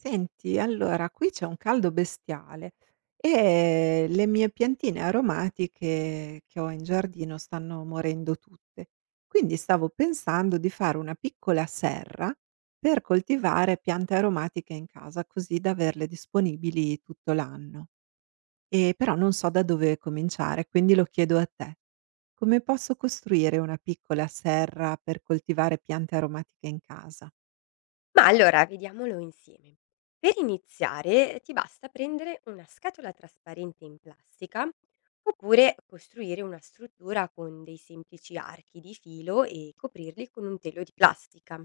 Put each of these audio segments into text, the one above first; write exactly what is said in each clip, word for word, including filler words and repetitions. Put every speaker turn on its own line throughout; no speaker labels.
Senti, allora qui c'è un caldo bestiale e le mie piantine aromatiche che ho in giardino stanno morendo tutte. Quindi stavo pensando di fare una piccola serra per coltivare piante aromatiche in casa, così da averle disponibili tutto l'anno. E però non so da dove cominciare, quindi lo chiedo a te. Come posso costruire una piccola serra per coltivare piante aromatiche in casa?
Ma allora vediamolo insieme. Per iniziare ti basta prendere una scatola trasparente in plastica oppure costruire una struttura con dei semplici archi di filo e coprirli con un telo di plastica.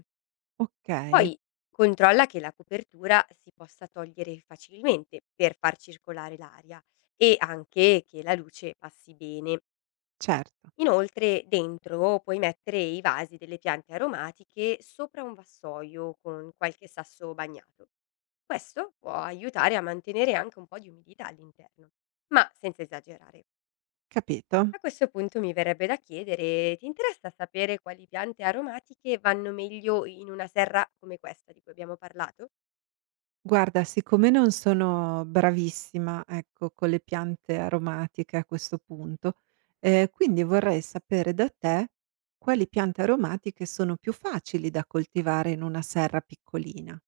Ok,
Poi controlla che la copertura si possa togliere facilmente per far circolare l'aria e anche che la luce passi bene.
certo,
Inoltre dentro puoi mettere i vasi delle piante aromatiche sopra un vassoio con qualche sasso bagnato. Questo può aiutare a mantenere anche un po' di umidità all'interno, ma senza esagerare.
capito.
A questo punto mi verrebbe da chiedere, ti interessa sapere quali piante aromatiche vanno meglio in una serra come questa di cui abbiamo parlato?
Guarda, siccome non sono bravissima, ecco, con le piante aromatiche a questo punto, ehm, quindi vorrei sapere da te quali piante aromatiche sono più facili da coltivare in una serra piccolina.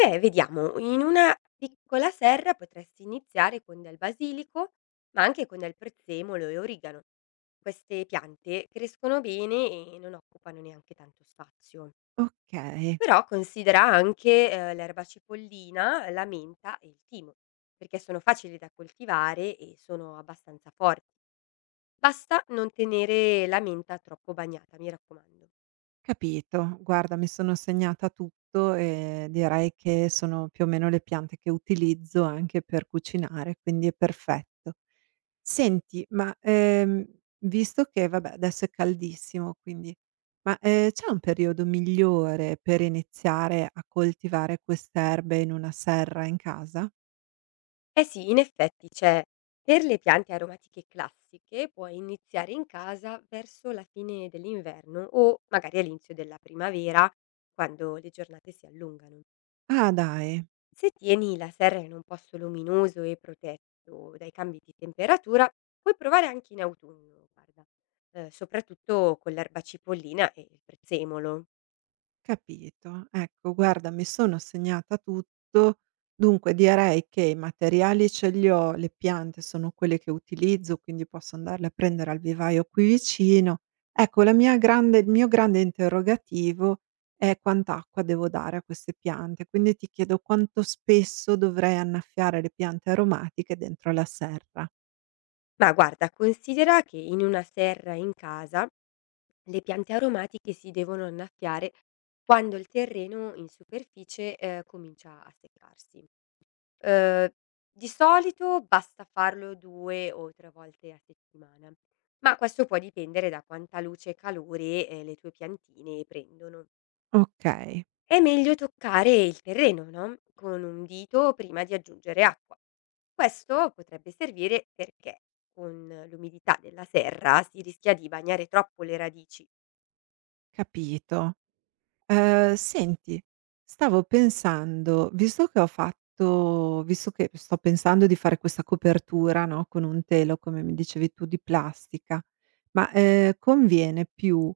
Beh, vediamo, in una piccola serra potresti iniziare con del basilico, ma anche con del prezzemolo e origano. Queste piante crescono bene e non occupano neanche tanto spazio.
Okay.
Però considera anche, ehm, l'erba cipollina, la menta e il timo, perché sono facili da coltivare e sono abbastanza forti. Basta non tenere la menta troppo bagnata, mi raccomando.
Capito. Guarda, mi sono segnata tutto e direi che sono più o meno le piante che utilizzo anche per cucinare, quindi è perfetto. Senti, ma, ehm, visto che vabbè adesso è caldissimo, quindi ma, ehm, c'è un periodo migliore per iniziare a coltivare queste erbe in una serra in casa?
Eh sì, in effetti, cioè, per le piante aromatiche classiche puoi iniziare in casa verso la fine dell'inverno o magari all'inizio della primavera, quando le giornate si allungano.
Ah, dai.
Se tieni la serra in un posto luminoso e protetto dai cambi di temperatura, puoi provare anche in autunno, guarda, eh, soprattutto con l'erba cipollina e il prezzemolo.
Capito. Ecco, guarda, mi sono segnata tutto. Dunque direi che i materiali ce li ho, le piante sono quelle che utilizzo, quindi posso andarle a prendere al vivaio qui vicino. Ecco, la mia grande il mio grande interrogativo è quant'acqua devo dare a queste piante, quindi ti chiedo quanto spesso dovrei annaffiare le piante aromatiche dentro la serra.
Ma guarda, considera che in una serra in casa le piante aromatiche si devono annaffiare quando il terreno in superficie eh, comincia a seccarsi. Uhm, di solito basta farlo due o tre volte a settimana, ma questo può dipendere da quanta luce e calore, ehm, le tue piantine prendono.
Okay,
È meglio toccare il terreno, no, con un dito prima di aggiungere acqua. Questo potrebbe servire perché con l'umidità della serra si rischia di bagnare troppo le radici.
capito. Ehm, senti, stavo pensando, visto che ho fatto visto che sto pensando di fare questa copertura, no, con un telo, come mi dicevi tu, di plastica, ma, ehm, conviene più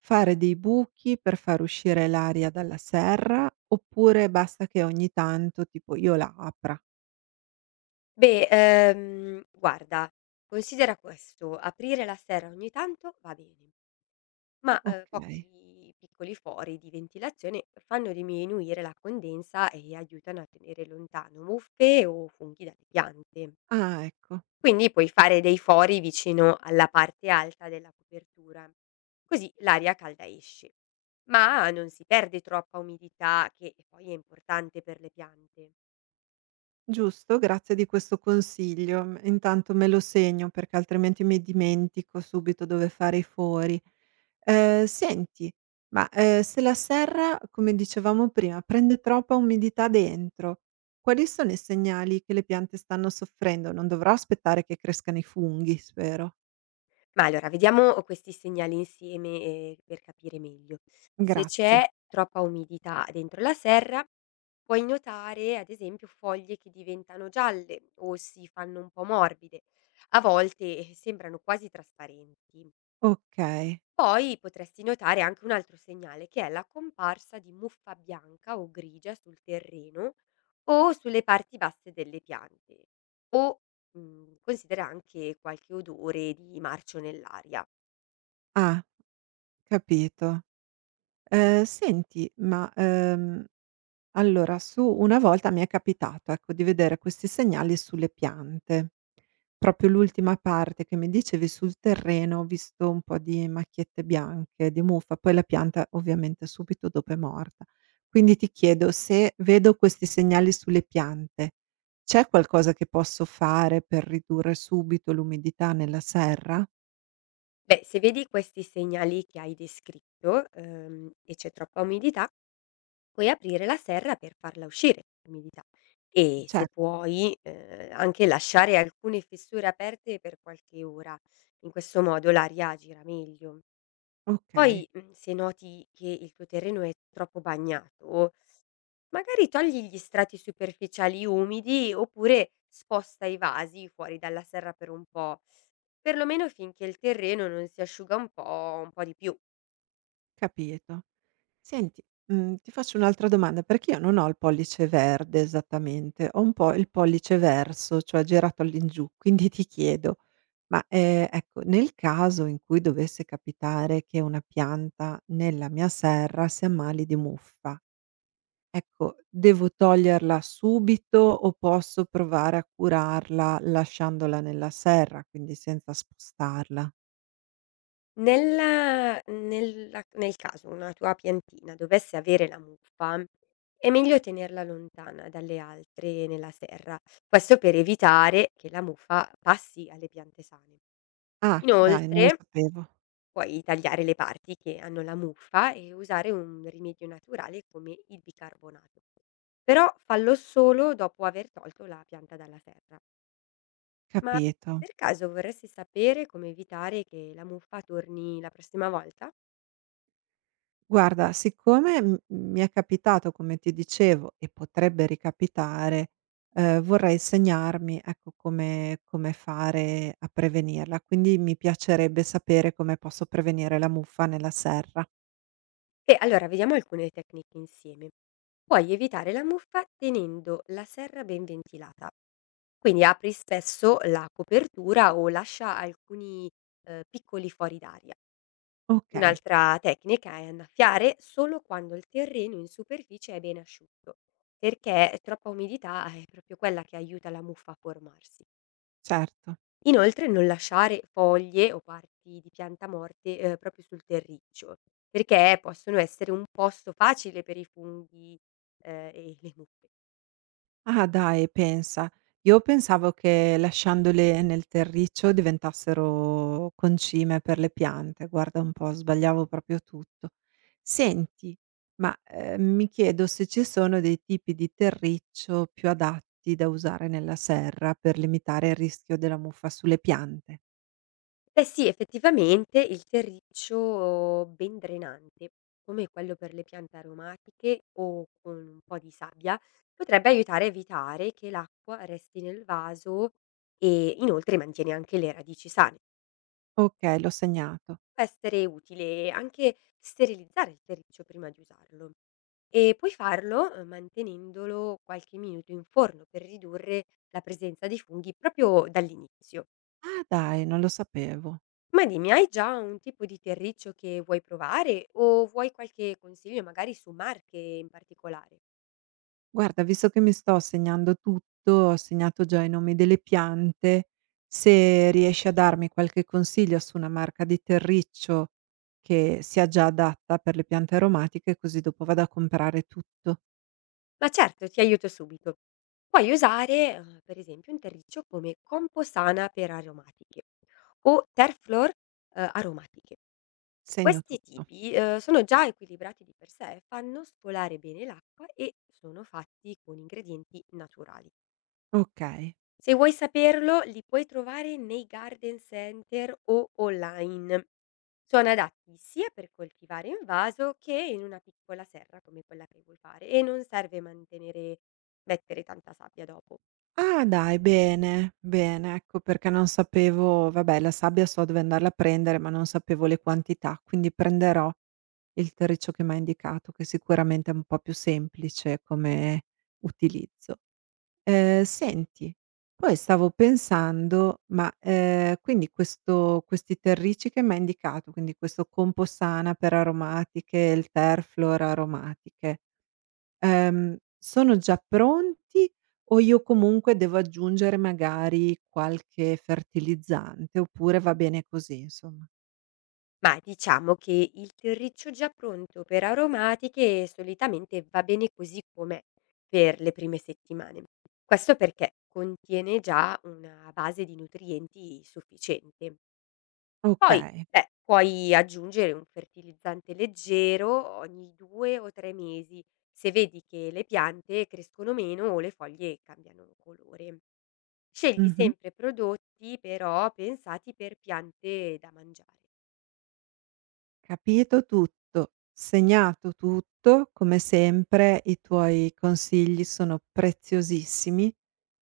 fare dei buchi per far uscire l'aria dalla serra, oppure basta che ogni tanto tipo io la apra?
Beh, ehm, guarda, considera questo: aprire la serra ogni tanto va bene. Ma, uhm,
Okay.
pochi piccoli fori di ventilazione fanno diminuire la condensa e aiutano a tenere lontano muffe o funghi dalle piante.
Ah, ecco.
Quindi puoi fare dei fori vicino alla parte alta della copertura, così l'aria calda esce, ma non si perde troppa umidità che poi è importante per le piante.
Giusto, grazie di questo consiglio. M Intanto me lo segno perché altrimenti mi dimentico subito dove fare i fori. Ehm, senti, ma, ehm, se la serra, come dicevamo prima, prende troppa umidità dentro, quali sono i segnali che le piante stanno soffrendo? Non dovrò aspettare che crescano i funghi, spero?
Ma allora vediamo questi segnali insieme, ehm, per capire meglio. Se
Grazie.
c'è troppa umidità dentro la serra, puoi notare, ad esempio, foglie che diventano gialle o si fanno un po' morbide. A volte eh, sembrano quasi trasparenti.
Okay.
Poi potresti notare anche un altro segnale, che è la comparsa di muffa bianca o grigia sul terreno o sulle parti basse delle piante. O mm, considera anche qualche odore di marcio nell'aria.
Ah, capito. Ehm, senti, ma, ehm allora, su una volta mi è capitato, ecco, di vedere questi segnali sulle piante. Proprio l'ultima parte che mi dicevi sul terreno, ho visto un po' di macchiette bianche, di muffa, poi la pianta ovviamente subito dopo è morta. Quindi ti chiedo se vedo questi segnali sulle piante, c'è qualcosa che posso fare per ridurre subito l'umidità nella serra?
Beh, se vedi questi segnali che hai descritto ehm, e c'è troppa umidità, puoi aprire la serra per farla uscire l'umidità e se
Certo,
puoi, ehm, anche lasciare alcune fessure aperte per qualche ora. In questo modo l'aria gira meglio.
ok,
Poi, mhmm, se noti che il tuo terreno è troppo bagnato, magari togli gli strati superficiali umidi oppure sposta i vasi fuori dalla serra per un po', perlomeno finché il terreno non si asciuga un po' un po' di più.
capito. Senti, mhmm, ti faccio un'altra domanda, perché io non ho il pollice verde esattamente, ho un po' il pollice verso, cioè girato all'ingiù. Quindi ti chiedo, ma, ehm, ecco, nel caso in cui dovesse capitare che una pianta nella mia serra si ammali di muffa, ecco, devo toglierla subito o posso provare a curarla lasciandola nella serra, quindi senza spostarla?
Nella nella nel caso una tua piantina dovesse avere la muffa, è meglio tenerla lontana dalle altre nella serra, questo per evitare che la muffa passi alle piante sane.
Ah, dai, non lo
Inoltre
sapevo.
puoi tagliare le parti che hanno la muffa e usare un rimedio naturale come il bicarbonato, però fallo solo dopo aver tolto la pianta dalla serra. Ma
Capito.
per caso vorresti sapere come evitare che la muffa torni la prossima volta?
Guarda, siccome, mhmm, mi è capitato come ti dicevo e potrebbe ricapitare, ehm, vorrei segnarmi, ecco, come come fare a prevenirla. Quindi mi piacerebbe sapere come posso prevenire la muffa nella serra.
E allora vediamo alcune tecniche insieme. Puoi evitare la muffa tenendo la serra ben ventilata, quindi apri spesso la copertura o lascia alcuni eh, piccoli fuori d'aria.
Okay,
Un'altra tecnica è annaffiare solo quando il terreno in superficie è ben asciutto, perché troppa umidità è proprio quella che aiuta la muffa a formarsi.
certo.
Inoltre non lasciare foglie o parti di pianta morte, ehm, proprio sul terriccio, perché possono essere un posto facile per i funghi, ehm, e le mucche.
Ah, dai, pensa. Io pensavo che lasciandole nel terriccio diventassero concime per le piante, guarda un po', sbagliavo proprio tutto. Senti, ma, ehm, mi chiedo se ci sono dei tipi di terriccio più adatti da usare nella serra per limitare il rischio della muffa sulle piante.
Beh sì, effettivamente il terriccio ben drenante, come quello per le piante aromatiche o con un po' di sabbia, potrebbe aiutare a evitare che l'acqua resti nel vaso e inoltre mantiene anche le radici sane.
Okay, l'ho segnato.
Può essere utile anche sterilizzare il terriccio prima di usarlo e puoi farlo eh, mantenendolo qualche minuto in forno per ridurre la presenza di funghi proprio dall'inizio.
Ah, dai, non lo sapevo.
Ma dimmi, hai già un tipo di terriccio che vuoi provare o vuoi qualche consiglio magari su marche in particolare?
Guarda, visto che mi sto segnando tutto, ho segnato già i nomi delle piante, se riesci a darmi qualche consiglio su una marca di terriccio che sia già adatta per le piante aromatiche, così dopo vado a comprare tutto,
Ma certo, ti aiuto subito. Puoi usare, eh, per esempio, un terriccio come Composana per aromatiche o Terflor eh, aromatiche.
segno
Questi
tutto.
tipi, uhm, sono già equilibrati di per sé, fanno scolare bene l'acqua e sono fatti con ingredienti naturali.
Okay.
Se vuoi saperlo, li puoi trovare nei garden center o online. Sono adatti sia per coltivare in vaso che in una piccola serra come quella che vuoi fare e non serve mantenere mettere tanta sabbia dopo.
Ah, dai, bene, bene, ecco perché non sapevo vabbè la sabbia so dove andarla a prendere, ma non sapevo le quantità, quindi prenderò il terriccio che m'hai indicato, che sicuramente è un po' più semplice come utilizzo. Ehm, senti, poi stavo pensando, ma, ehm, quindi questo questi terricci che m'hai indicato, quindi questo Composana per aromatiche, il Terflor aromatiche, ehm, sono già pronti o io comunque devo aggiungere magari qualche fertilizzante, oppure va bene così insomma?
Ma diciamo che il terriccio già pronto per aromatiche solitamente va bene così com'è per le prime settimane. Questo perché contiene già una base di nutrienti sufficiente. Poi,
Okay.
beh, puoi aggiungere un fertilizzante leggero ogni due o tre mesi se vedi che le piante crescono meno o le foglie cambiano colore. Scegli
Mh-mh.
sempre prodotti però pensati per piante da mangiare.
Capito tutto, segnato tutto, come sempre i tuoi consigli sono preziosissimi.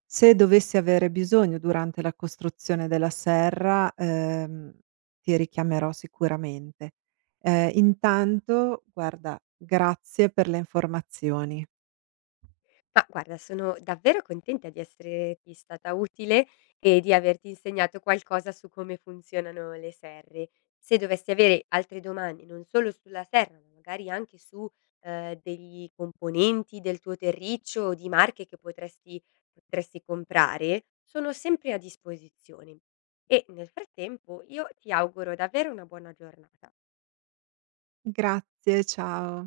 Se dovessi avere bisogno durante la costruzione della serra, ehm, ti richiamerò sicuramente. Ehm, intanto guarda, grazie per le informazioni.
Ma guarda, sono davvero contenta di esserti stata utile e di averti insegnato qualcosa su come funzionano le serre. Se dovessi avere altre domande, non solo sulla serra, ma magari anche su eh, degli componenti del tuo terriccio o di marche che potresti, potresti comprare, sono sempre a disposizione. E nel frattempo io ti auguro davvero una buona giornata.
Grazie, ciao.